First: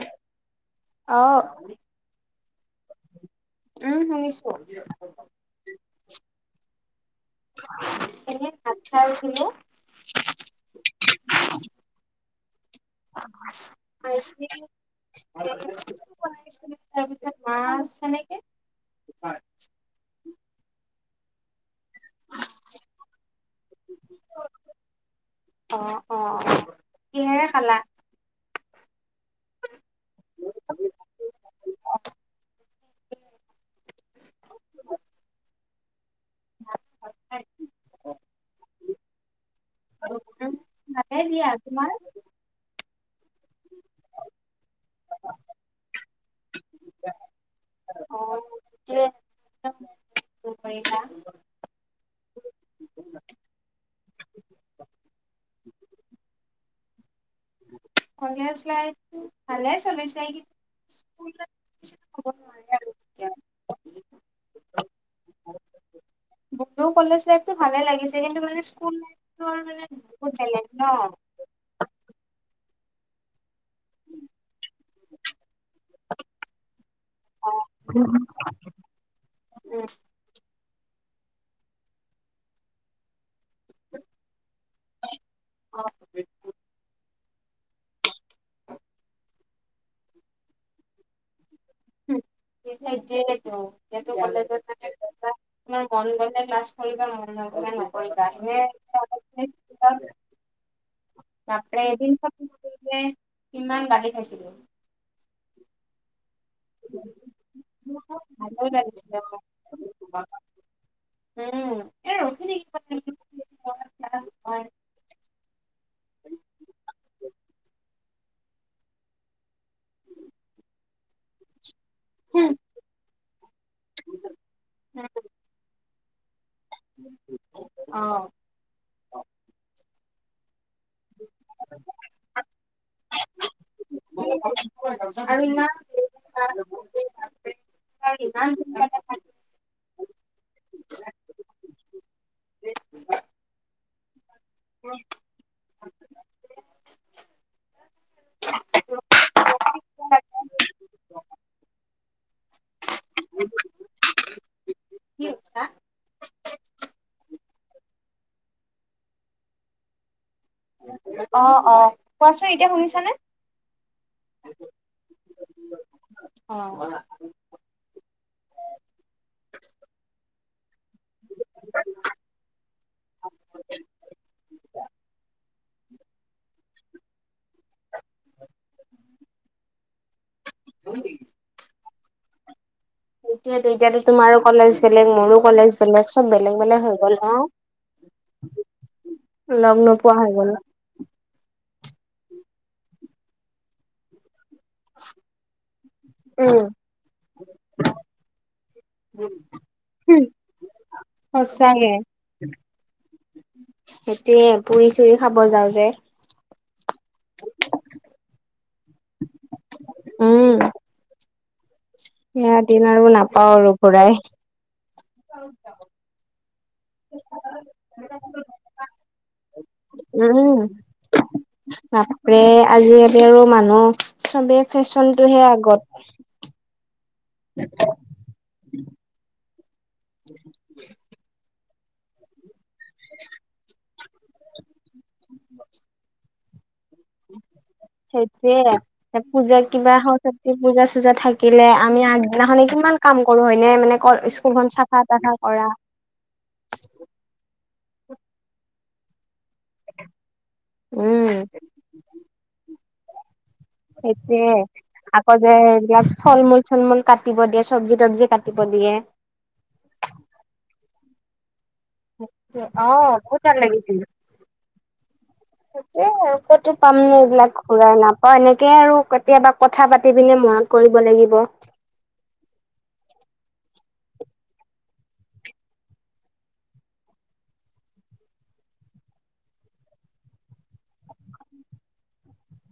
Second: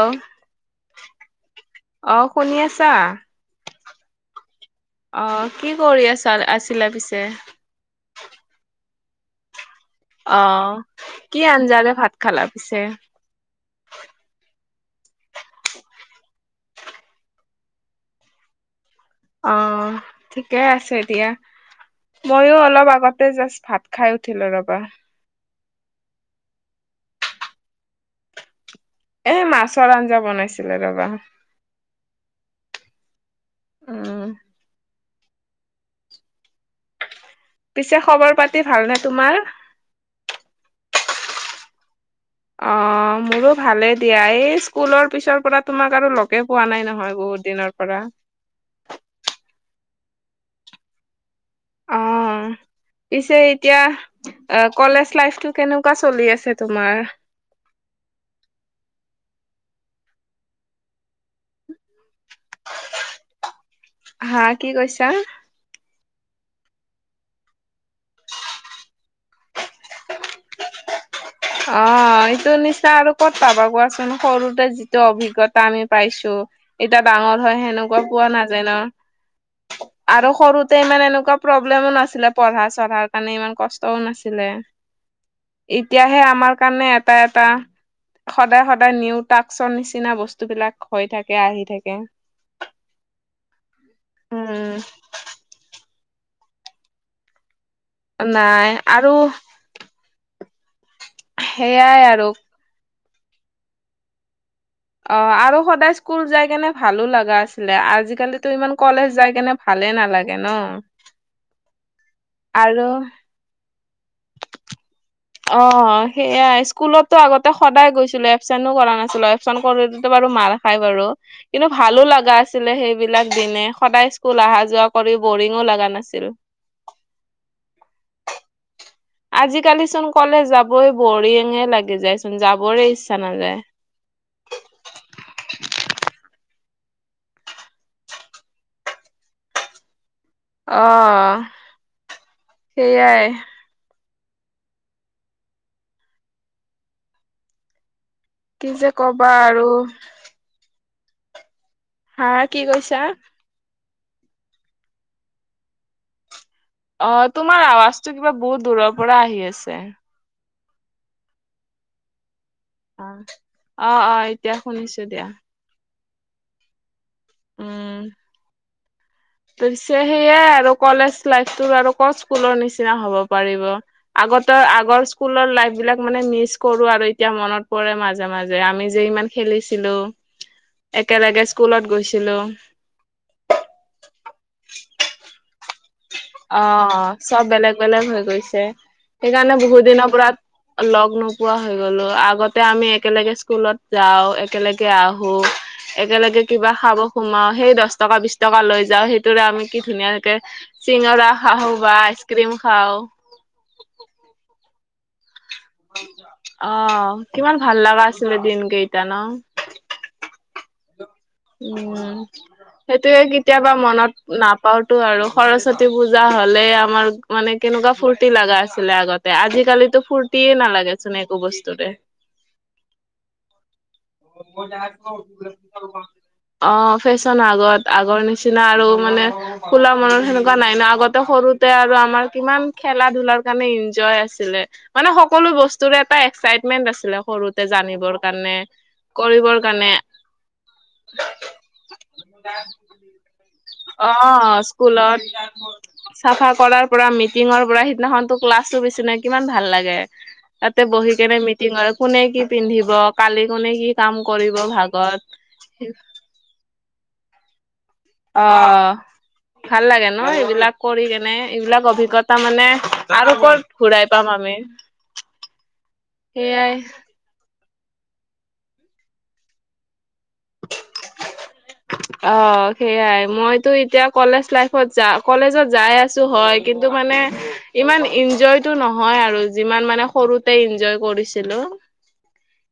অ, অহ অ শুনি আছা? উম শুনিছো অ কি কৰি আছ, আছিলা পিছে? এনেই ভাত খাই আছিলোঁ। অ, কি আঞ্জাৰে ভাত খালা পিছে? [unintelligible] আছিলে, তাৰপিছত মাছ সেনেকে। অ ঠিকে আছে দিয়া। ময়ো অলপ আগতে জাষ্ট ভাত খাই উঠিলো ৰবা। অ অ কিহেৰে খালা। এ মাছৰ আঞ্জা বনাইছিলে ৰবা। [inaudible] উম। [unintelligible] পিছে খবৰ পাতি ভাল নে তোমাৰ। আৰু উম। ভালে দিয়া তোমাৰ। অ মোৰো ভালে দিয়া এই স্কুলৰ পিছৰ পৰা তোমাক আৰু লগে পোৱা নাই নহয় বহুত। দিনৰ পৰা। অ [unintelligible] অ। পিছে এতিয়া অ কলেজ লাইফটো কেনেকুৱা চলি আছে তোমাৰ। কলেজ লাইফটো ভালে চলিছে [unintelligible] হা কি কৈছা? মোৰ কলেজ লাইফটো ভালে লাগিছে কিন্তু মানে স্কুল লাইফটো আৰু মানে বহুত বেলেগ ন। অ এইটো নিচিনা আৰু ক'ত পাবা কোৱাচোন। সৰুতে যিটো অভিজ্ঞতা আমি পাইছো এতিয়া ডাঙৰ অ হয় সেনেকুৱা পোৱা না যায় ন। উম। আৰু সৰুতে ইমান এনেকুৱা প্ৰব্লেমো নাছিলে পঢ়া চঢ়াৰ কাৰণে ইমান কষ্টও নাছিলে। অ এতিয়াহে আমাৰ কাৰণে এটা এটা। সদায় সদায় নিউ টাস্কৰ নিচিনা বস্তু বিলাক হৈ থাকে আহি থাক উম সেইটোৱে ত [unintelligible] উম, তাতে কিবা। তোমাৰ মন গ'লে ক্লছ কৰিবা মন নগলে নাই। [unintelligible] তাকে সেইয়াই আৰু। কিমান গালি খাইছিলো। অ আৰু সদায় স্কুল যাইকেনে। ভালো লগা আছিলে আজিকালিতো ভালো ইমান কলেজ লাগিছিলে যাই কেনে ভালে মোৰ। নালাগে ন। উম। এ ৰখি আৰু। থাকিব লাগিব ক্লাছ হয়। অ সেয়াই স্কুলতো আগতে সদায় গৈছিলো এবচেনো কৰা নাছিলো এবচেণ্ট কৰিলেতো বাৰু মাৰ। খাই বাৰু কিন্তু ভালো লগা আছিলে সেইবিলাক দিনে। সদায় স্কুল অহা যোৱা কৰি বৰিঙো লগা নাছিল। অহ। আজিকালি চোন কলেজ যাবই বৰিঙে লাগি যায় চোন যাবৰে ইচ্ছা নাযায়। [unintelligible] বাপৰে। ইমান উৎপাত দেখাইছ অ সেইয়াই। [unintelligible] কি যে কবা আৰু। হা কি কৈছা। কি কৈছা? অ তোমাৰ আৱাজটো কিবা বহুত দূৰৰ পৰা আহি আছে। অ' অ' কোৱাছোন এতিয়া শুনিছোঁ। আ অ' অ' এতিয়া শুনিছো দিয়া। অ', উম, তো পিছে সেয়াই আৰু কলেজ লাইফটো আৰু কত স্কুলৰ নিচিনা হব পাৰিব। আগত আগৰ স্কুলৰ লাইফ বিলাক মানে মিচ কৰো আৰু এতিয়া মনত পৰে মাজে মাজে আমি যে ইমান খেলিছিলো, একেলগে স্কুলত গৈছিলোঁ। সেইটোৱে টো এতিয়াটো তোমাৰো কলেজ বেলেগ মোৰো কলেজ। বেলেগ চব বেলেগ বেলেগ হৈ অ' গ'ল ন? চব বেলেগ বেলেগ হৈ গৈছে সেইকাৰণে লগ বহুত দিনৰ নোপোৱা পৰা হৈ গ'ল লগ নোপোৱা হৈ গ'লো, আগতে আমি একেলগে স্কুলত যাওঁ এ একেলগে আহোঁ একেলগে উম। কিবা খাব সোমাও সেই দহ টকা বিশ টকা লৈ যাওঁ সেইটোৰে আমি কি ধুনীয়াকে চিঙৰা খাও সঁচাকে। বা আইচক্ৰীম খাও। সেইটোৱে পুৰি চুৰি খাব যাওঁ যে অ' কিমান ভাল লগা আছিলে দিন কেইটা ন? উম, উম, সেয়া দিন আৰু সেইটোৱে নাপাও আৰু কেতিয়াবা ঘূৰাই। মনত নাপ নাপাওতো আৰু সৰস্বতী পূজা হলে আমাৰ মানে কেনেকুৱা ফূৰ্তি লগা আছিলে আগতে আজিকালিতো ফূুৰ্তিয়ে নালাগে চোন একো বস্তুৰে। প্ৰে আজিকালি আৰু মানুহ চবে ফেশ্বনটোহে আগত। অ' ফেশ্বন আগত আগৰ নিচিনা আৰু মানে খোলা মনত সেনেকুৱা নাই ন আগত সৰুতে আৰু আমাৰ কিমান খেলা ধুলাৰ কাৰণে ইনজয় আছিলে। মানে সকলো বস্তুৰে এটা এক্সাইটমেন্ট আছিলে সৰুতে জানিবৰ কাৰণে সেইটোয়ে। কৰিবৰ পূজা কিবা কাৰণে সৰস্বতী পূজা চূজা থাকিলে আমি আগদিনাখনে কিমান কম কৰো হয়নে মানে ক, স্কু অ', স্কুলখন চাফা স্কুলত তাফা কৰা। চাফা কৰাৰ পৰা মিটিঙৰ পৰা সিদিনাখন তো ক্লাছটো বেছি নাই কিমান ভাল লাগে। তাতে বহি কেনে উম মিটিং হয় কোনে কি পিন্ধিব কালি কোনে কি কাম সেইটোয়ে কৰিব ভাগত আকৌ যে এইয়াত ফল মূল চল মূল কাটিব দিয়ে চবজি তাবজি। অ' ভাল লাগে ন এইবিলাক কৰি কেনে এইবিলাক অভিজ্ঞ জ্ঞাতা মানে অ আৰু বহুত ভাল ক'ত লাগিছিল ঘূৰাই পাম আমি। এই সেইয়াই কতো পাম ন এইবিলাক। ঘুৰাই নাপাওঁ এনেকে আৰু কেতিয়াবা কথা পাতি পিনে মনত কৰিব লাগিব। অ' সেইয়াই মইতো এতিয়া কলেজ লাইফত য কলেজত যাই আছো হয় কিন্তু মানে ইমান ইনজয়টো নহয় আৰু যিমান মানে সৰুতে ইনজয় কৰিছিলো।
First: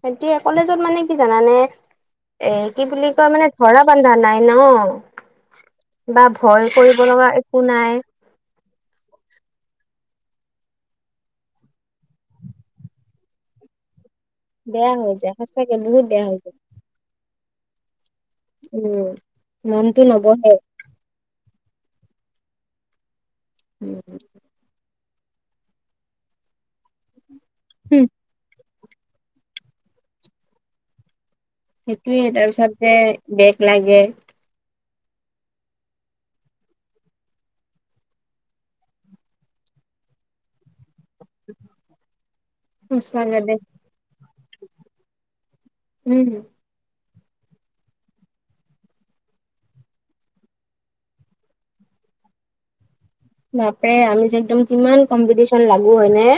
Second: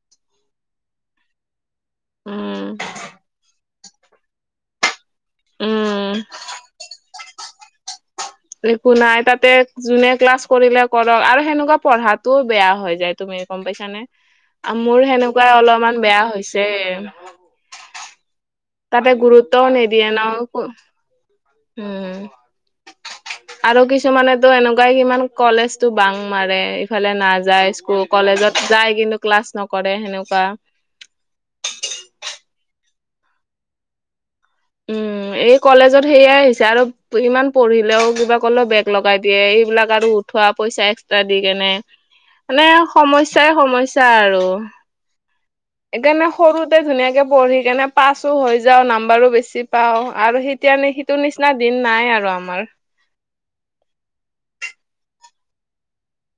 এতিয়া কলেজত মানে কি জানানে এ উম। কি বুলি কয় মানে ধৰা বান্ধা নাই ন, উম বা ভয় কৰিব লগা একো নাই। একো নাই তাতে যোনে ক্লাছ কৰিলে কৰক আৰু সেনেকুৱা পঢ়াতটোও বেয়া হৈ যায়। তুমি গম পাইছা নে বেয়া মোৰ হৈ যায় সেনেকুৱাই সঁচাকে অলপমান বহুত বেয়া হৈ যায় হৈছে। উম তাতে গুৰুত্বও মনটো নিদিয়ে ন নবহে কো উম, আৰু উম কিছুমানে তো এনেকুৱাই কিমান কলেজটো বাং মাৰে ইফালে নাযায় স্কু কলেজত যায় কিন্তু ক্লাছ নকৰে সেনেকুৱা - সেইটোয়ে তাৰপিছত যে বেগ লাগে - উ, এই কলেজত সেয়াই আহিছে আৰু - ইমান পঢ়িলেও কিবা কলেও বেগ লগাই দিয়ে এইবিলাক আৰু উঠোৱা পইচা এক - দি কিনে, মানে সঁচাকে দে সমস্যায়ে সমস্যা আৰু - সেইকাৰণে উম সৰুতে ধুনীয়াকে পঢ়ি কেনে পাছো হৈ যাও নাম্বাৰো বেছি। বুজি পাওঁ। আৰু সেতিয়া নিচিনা, সেইটো নিচিনা দিন নাই আৰু আমাৰ। বাপৰে আমি যে একদম কিমান কম্পিটিচন লাগো হয় নে।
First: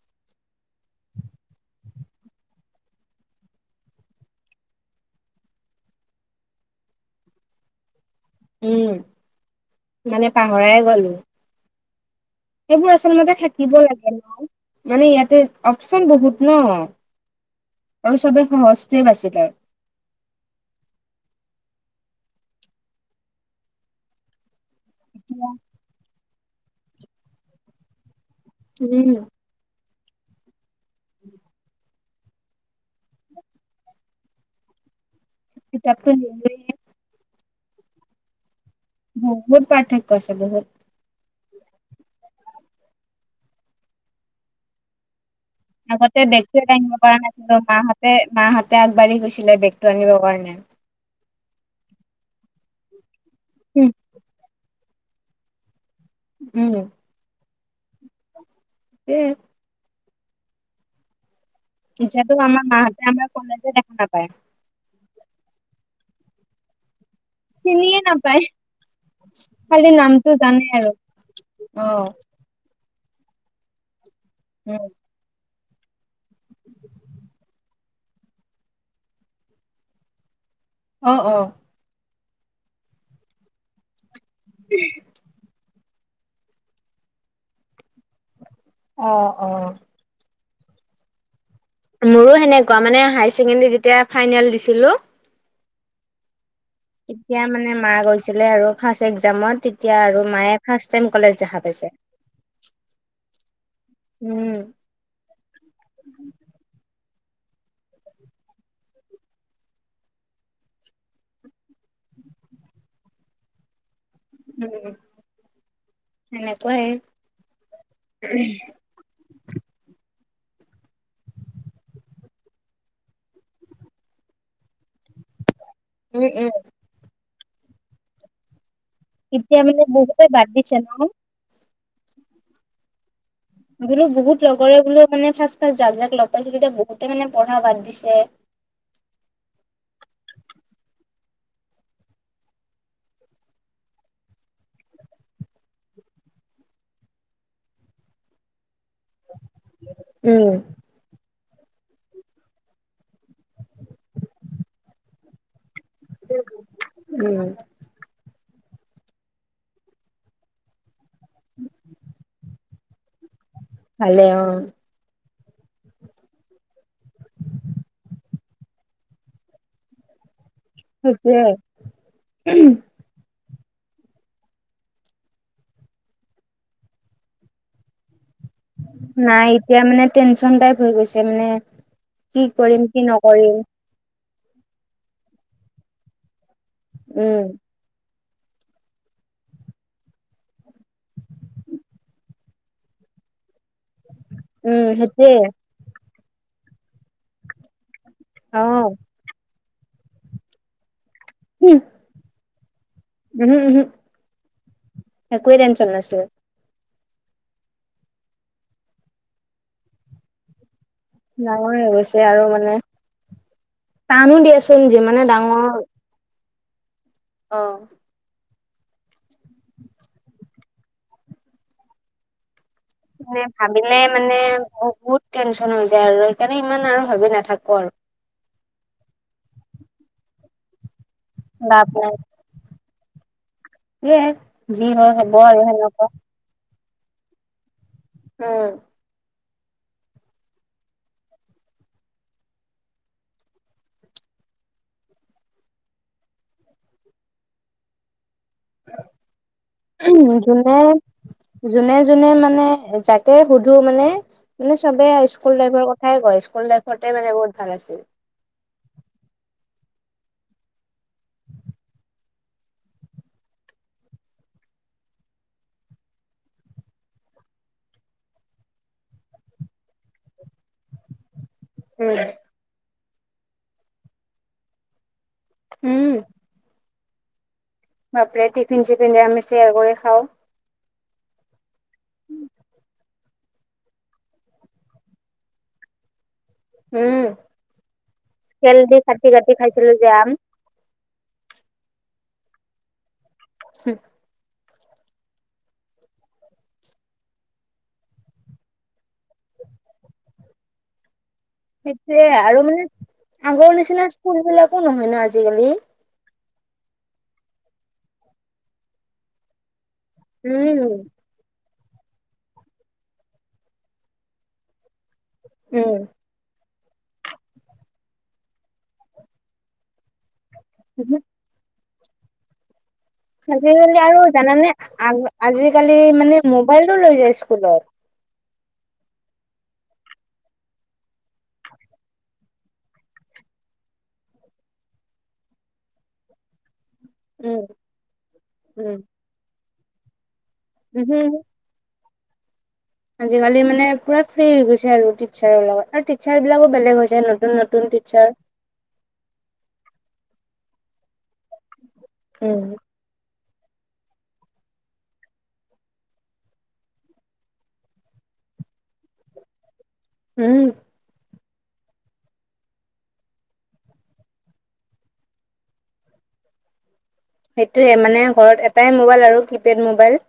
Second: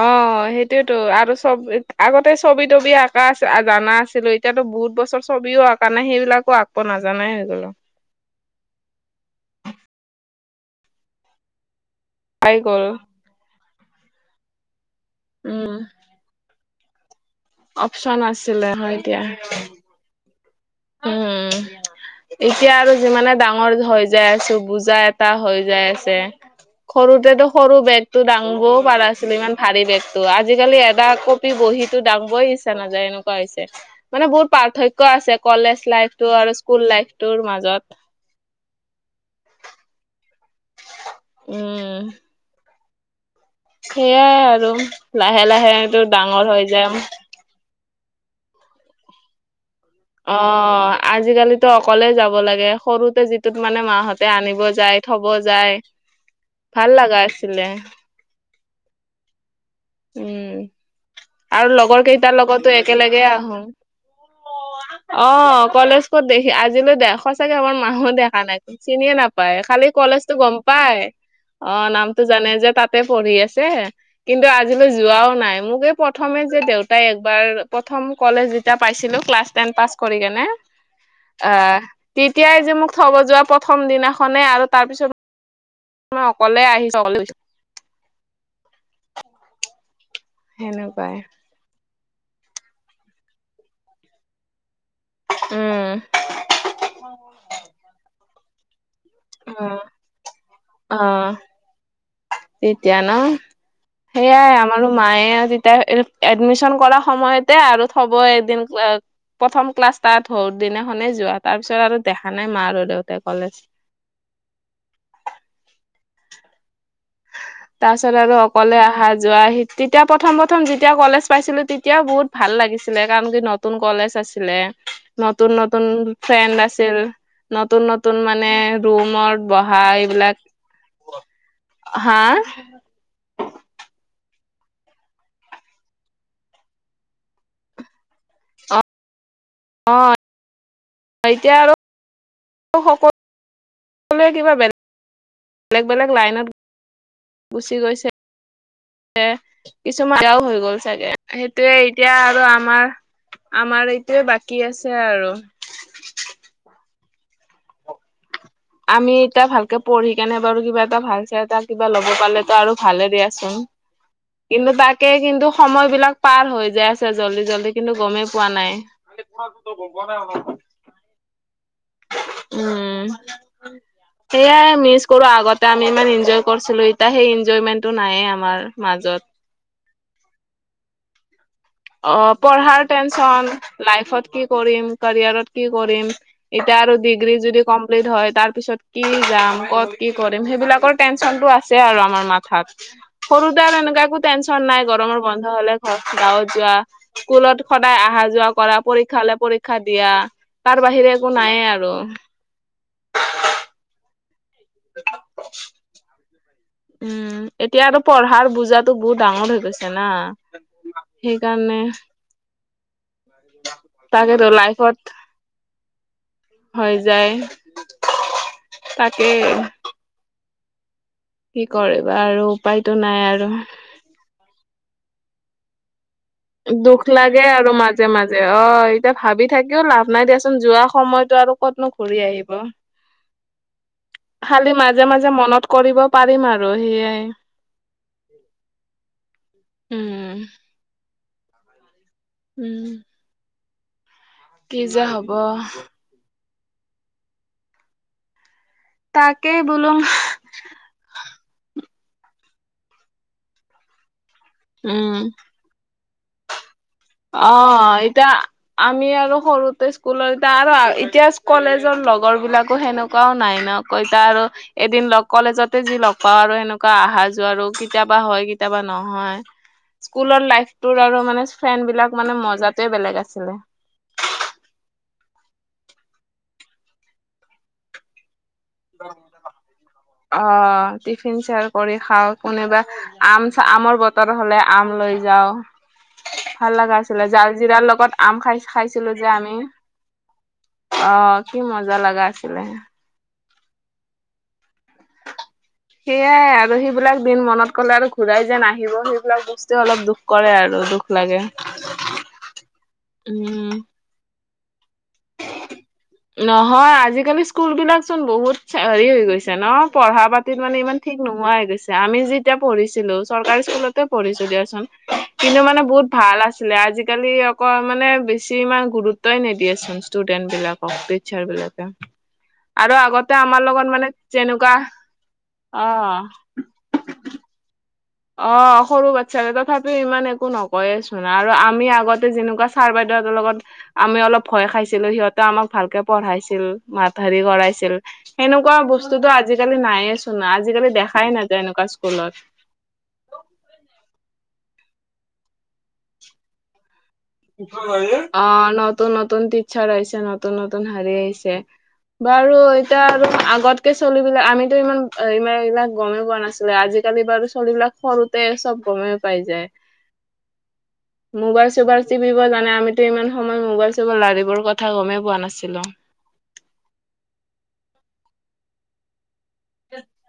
অহ', - সেইটোয়েটো। আৰু চবি আগতে চবি-তবি আঁকা জনা আছিলো। এতিয়াতো বহুত বছৰ ছবিও আকা নাই সেইবিলাকো আকিব নাজানাই হৈ গ'লো। উম মানে পাহৰাই গ'লো। পাই গ'ল সেইবোৰ আচলতে থাকিব লাগে ন, মানে ইয়াতে উম অপচন বহুত ন। অপচন আৰু চবেই আছিলে হয় সহজটোৱে আছিল আৰু। উমঁ। এতিয়া আৰু যিমানে ডাঙৰ হৈ যাই আছো বুজি বোজা এটা এতিয়া হৈ যাই আছে। সৰুতেটো সৰু বেগতটো দাঙবও পাৰা উম, নাছিলো ইমান- ভাৰী বেগতটো। আজিকালি এটা কপি বহিতো দাঙিব বই ইচছা নাযায় এনেকুৱা হৈছে। মানে বহুত পাৰ্থক্য আছে কলেজ কিতাপটো লাইফতটো আৰু নিদিলেই স্কুল লাইফটোৰ মাজত। হয়। বহুত পাৰ্থক্য আছে বহুত। উমঁ। সেইয়াই আৰু লাহে-লাহেটো ডাঙৰ হৈ যাম। মাঁহতে-মাঁহতে আগবাঢ়ি গৈছিলে বেগ অঁহ ', -আজিকালিটো অকলে যাব লাগে সৰুতে যিটোত মানে উম মাঁহতে আনিব যায়। থব যায় ভাল লগা আছিলে। কি- উমঁ। আৰু লগৰ এতিয়াতো কেইটাৰ আমাৰ লগতো মাহঁতে একেলগে আমাৰ আহো। কলেজে দেখা নাপায় অঁ', - কলেজ ক'ত দেখি আজিলৈ দে- চাগে আমাৰ চিনিয়ে মাঁহো দেখা নাপায় নাই, চিনিও নাপায়, খালি নামটো কলেজতো গম জানে আৰু পাই। অ অহ', -নামটো- জানে যে তা'তে পঢ়ি আছে, কিন্তু উম আজিলৈ যোৱাও নাই। মোক এই প্ৰথমে যে দেউতাই একবাৰ প্ৰথম কলেজ যেতিয়া পাইছিলো ক্লাছ টেন পাছ কৰি কিনে। অ অ অহ', - তেতিয়াই যে মোক থব যোৱা প্ৰথম দিনাখনে আৰু তাৰ পিছত- মই অকলে আহিছো অকলে। অঁহ ', -অঁহ ',। সেনেকুৱাই। মোৰো সেনেকুৱা। মানে হাই ছেকেণ্ডাৰী যেতিয়া ফাইনেল দিছিলো। উমঁ। তেতিয়া মানে মাঁয়ে গৈছিলে আৰু। ফাৰ্ষ্ট এক্জামত অ' তেতিয়া আৰু মাঁয়ে ফাৰ্ষ্ট টাইম কলেজ দেখা পাইছে। এতিয়া ন। সেইয়াই উম। আমাৰো- মাঁয়ে তেতিয়া এডমিশন কৰা সময়তে আৰু থব এদিন যাওঁতে। প্ৰথম ক্লাছ তা'ত দিনাখনে যোৱা তাৰ পিছত আৰু দেখা নাই মাঁ আৰু দেউতাই কলেজ। উম' এনেকুৱাই। তাৰ পিছত আৰু অকলে অহা যোৱা সেই। তেতিয়া প্ৰথম-প্ৰথম যেতিয়া কলেজ পাইছিলো তেতিয়াও বহুত ভাল লাগিছিলে কাৰণ কি নতুন কলেজ আছিলে। নতুন-নতুন উম, উম, ফ্ৰেণ্ড আছিল। নতুন-নতুন মানে- ৰুমত এতিয়া মানে বহা বহুতে এইবিলাক। বাদ দিছে ন? হা? মোৰো বহুত লগৰে বোলো মানে ফাৰ্ষ্ট, ফাৰ্ষ্ট জাক, জাক লগ পাইছিলোঁ এতিয়া বহুতে মানে পঢ়া বাদ দিছে। অ', অ'এতিয়া আৰু সক সকলোৱে কিবা বেলে- বেলেগ, বেলেগ লাইনত গুচি গৈছে। কিছুমান [unintelligible] হৈ গ'ল চাগে। সেইটোয়েই এতিয়া আৰু আমাৰ, আমাৰ এইটোয়ে বাকী আছে আৰু। উম, আমি এতিয়া ভালকে পঢ়ি কিনে বাৰু কিবা এটা ভাল চাই এটা কিবা ল'ব পালে তো আৰু ভালেই দিয়াচোন। কিন্ত তাক তাকে কিন্তু সময় বিলাক পাৰ হৈ যাই আছে জল্দি, জল্দি কিন্তু গমেই পোৱা নাই। [unintelligible] সেইটোৱে। উম, সেয়াই মিছ কৰো আগতে আমি ইমান ইনজয় কৰিছিলোঁ এতিয়া সেই ইনজয়মেন্টটো নাইয়ে আমাৰ মাজত। নাই এতিয়া মানে টেনচন টাইপ হৈ গৈছে মানে কি কৰিম অ'পঢ়াৰ কি টেনচন। নকৰিম। লাইফত কি কৰিম, কৰিয়াৰত কি কৰিম এতিয়া আৰু ডিগ্ৰী উম, যদি কম হয় তাৰ পিছত কি যাম ক'ত কি কৰিম ক'ত কৰিম সেইবিলাকৰ টেনচনটো আছে আৰু আমাৰ মাথাত। সৰু দাৰএনে একো টেনচন উম, নাই গৰমৰ সেইটোয়ে বন্ধ হ'লে ঘৰ গাঁৱত যোৱা স্কুলত সদায় আহা- যো যোৱা কৰা অ'। পৰীক্ষালে পৰীক্ষা দিয়া তাৰ বাহিৰে একো নায়ে উম, আৰু। [unintelligible] একোৱে টেনচন নাছিল। উম, এতিয়া আৰু পঢ়াৰ বুজাতো বহুত ডাঙৰ হৈ গৈছে না ডাঙৰ সেইকাৰণে হৈ গৈছে আৰু মানে টানো তাকেতো দিয়াছোন লাইফত যি মানে ডাঙৰ হৈ যায় অ'। তাকে। কি কৰিবা আৰু উপায়টো নাই আৰু প্ৰায় মানে বহুত টেনচন হৈ যায় আৰু সেইকাৰণে ইমান দুখ আৰু ভাবি লাগে আৰু নাথাকো মাজে, মাজে অ' এতিয়া ভাবি থাকিও লাভ নাই দিয়াচোন যোৱা সময়ত ত 'আৰু লাভ ক'তনো নাই ঘূৰি আহিব। সেয়ে খালি যি মাজে, হয় মাজে হ'ব আৰু মনত কৰিব সেনেকুৱা। পাৰিম আৰু সেয়াই। উম, উম, উম, কি যে হ'ব। তাকেই বোলো উম, যোনে যোনে, যোনে মানে যাকে সুধো মানে, মানে [unintelligible] চবে উম স্কুল লাইৰ কত কথাই কয় স্কুল টাইপ ইভ অ' এতিয়া আমি আৰু সৰুতে স্কুলৰ এতিয়া আৰু এতিয়া কলেজৰ লগৰ বিলাকো সেনেকুৱাও নাই ন'। কৈতা আৰু এদিন লগ কলেজতে যি লগ পাওঁ আৰু হেনেকুৱা আহা যোৱা আৰু কেতিয়াবা হয়, কেতিয়াবা নহয়। স্কুলৰ লাইফটোৰ আৰু মানে ফ্ৰেন্ড উম, বিলাক মানে মজোৱে বেলেগ আছিলে। উম, বাপৰে টিফিন চিফিন যে আমি শেয়াৰ কৰি খাওঁ। অ টিফিন শেয়াৰ কৰি খাওঁ কোনোবা আম আমৰ বতৰ হলে আম লৈ যাওঁ। ভাল লগা উম, আছিলে জাল জিৰাৰ লগত আম খাই তেল দি খাইছিলো কাটি যে কাটি আমি খাইছিলোঁ যে আম অ কি মজা লগা আছিলে। হু সেয়াই আৰু সেইবিলাক দিন মনত ক'লে আৰু ঘূৰাই যেন নাহিব সেইবিলাক বস্তুৱে অলপ দুখ কৰে আৰু দুখ। লাগে সেইটোয়ে আৰু মানে আগৰ উম। নিচিনা স্কুল বিলাকো নহয় ন আজিকালি। নহয় আজিকালি স্কুল বিলাক চোন বহুত হেৰি হৈ গৈছে ন পঢ়া পাতিত মানে উম, ইমান ঠিক নোহোৱাই হৈ গৈছে আমি যেতিয়া পঢ়িছিলো চৰকাৰী স্কুলতে পঢ়িছো দিয়াচোন। কিন্তু মানে উম। বহুত ভাল আছিল। আছিলে আজিকালি অক মানে বেছি ইমান গুৰুত্বই নিদিয়েচোন ষ্টুডেন্ট বিলাক। অ টিচাৰ বিলাকে আৰু আগত খেলিমেলি আৰু জানানে আ আজিকালি অ মানে মোবাইলো লৈ যায় স্কুলত। অ সৰু বাচ্ছা তথাপিও ইমান একো নকয়েচোন আৰু আমি আগতে যেনেকুৱা ছাৰ বাইদেউহঁতৰ লগত আমি অলপ ভয় খাইছিলো সিহঁতে আমাক ভালকে পঢ়াইছিল। মাত হেৰি উম, কৰাইছিল সেনেকুৱা উম। বস্তুটো আজিকালি নাইে চোন আজিকালি উহু, দেখাই নাই। তেনেকোৱা স্কুলত। আজিকালি মানে পুৰা ফ্ৰী হৈ গৈছে আৰু টিচাৰৰ লগত আৰু টিচাৰ বিলাকো বেলেগ হৈ যায় ন। অ', নত নতুন -নতুন টিচাৰ আহিছে নতুন- নতুন হাৰী আহিছে বাৰু উম। এতিয়া আৰু আগতকে চলিবিলাক আমিতো ইমান এইবিলাক- এইবিলাক গমে পোৱা নাছিলে আজিকালি বাৰু চলিবিলাক সৰুতে চব গমে পাই যায়। হম। মোবাইল চোবাইল টিপিব জানে আমিতো ইমান সময় মোবাইল চোবাইল এইবোৰ কথা গমে পোৱা নাছিলোঁ। সেইটোয়ে মানে ঘৰত এটাই মোবাইল আৰু কিপেড মোবাইল।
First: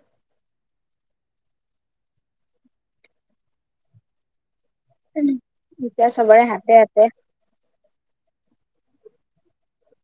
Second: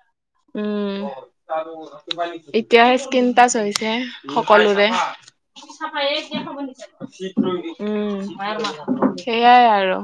উম, এতিয়াহে স্কিন টাচ হৈছে সকলোৰে। চাফায়ে এতিয়া চবৰে খাব হাতে হাতে নি [unintelligible] উম, সেয়াই আৰু।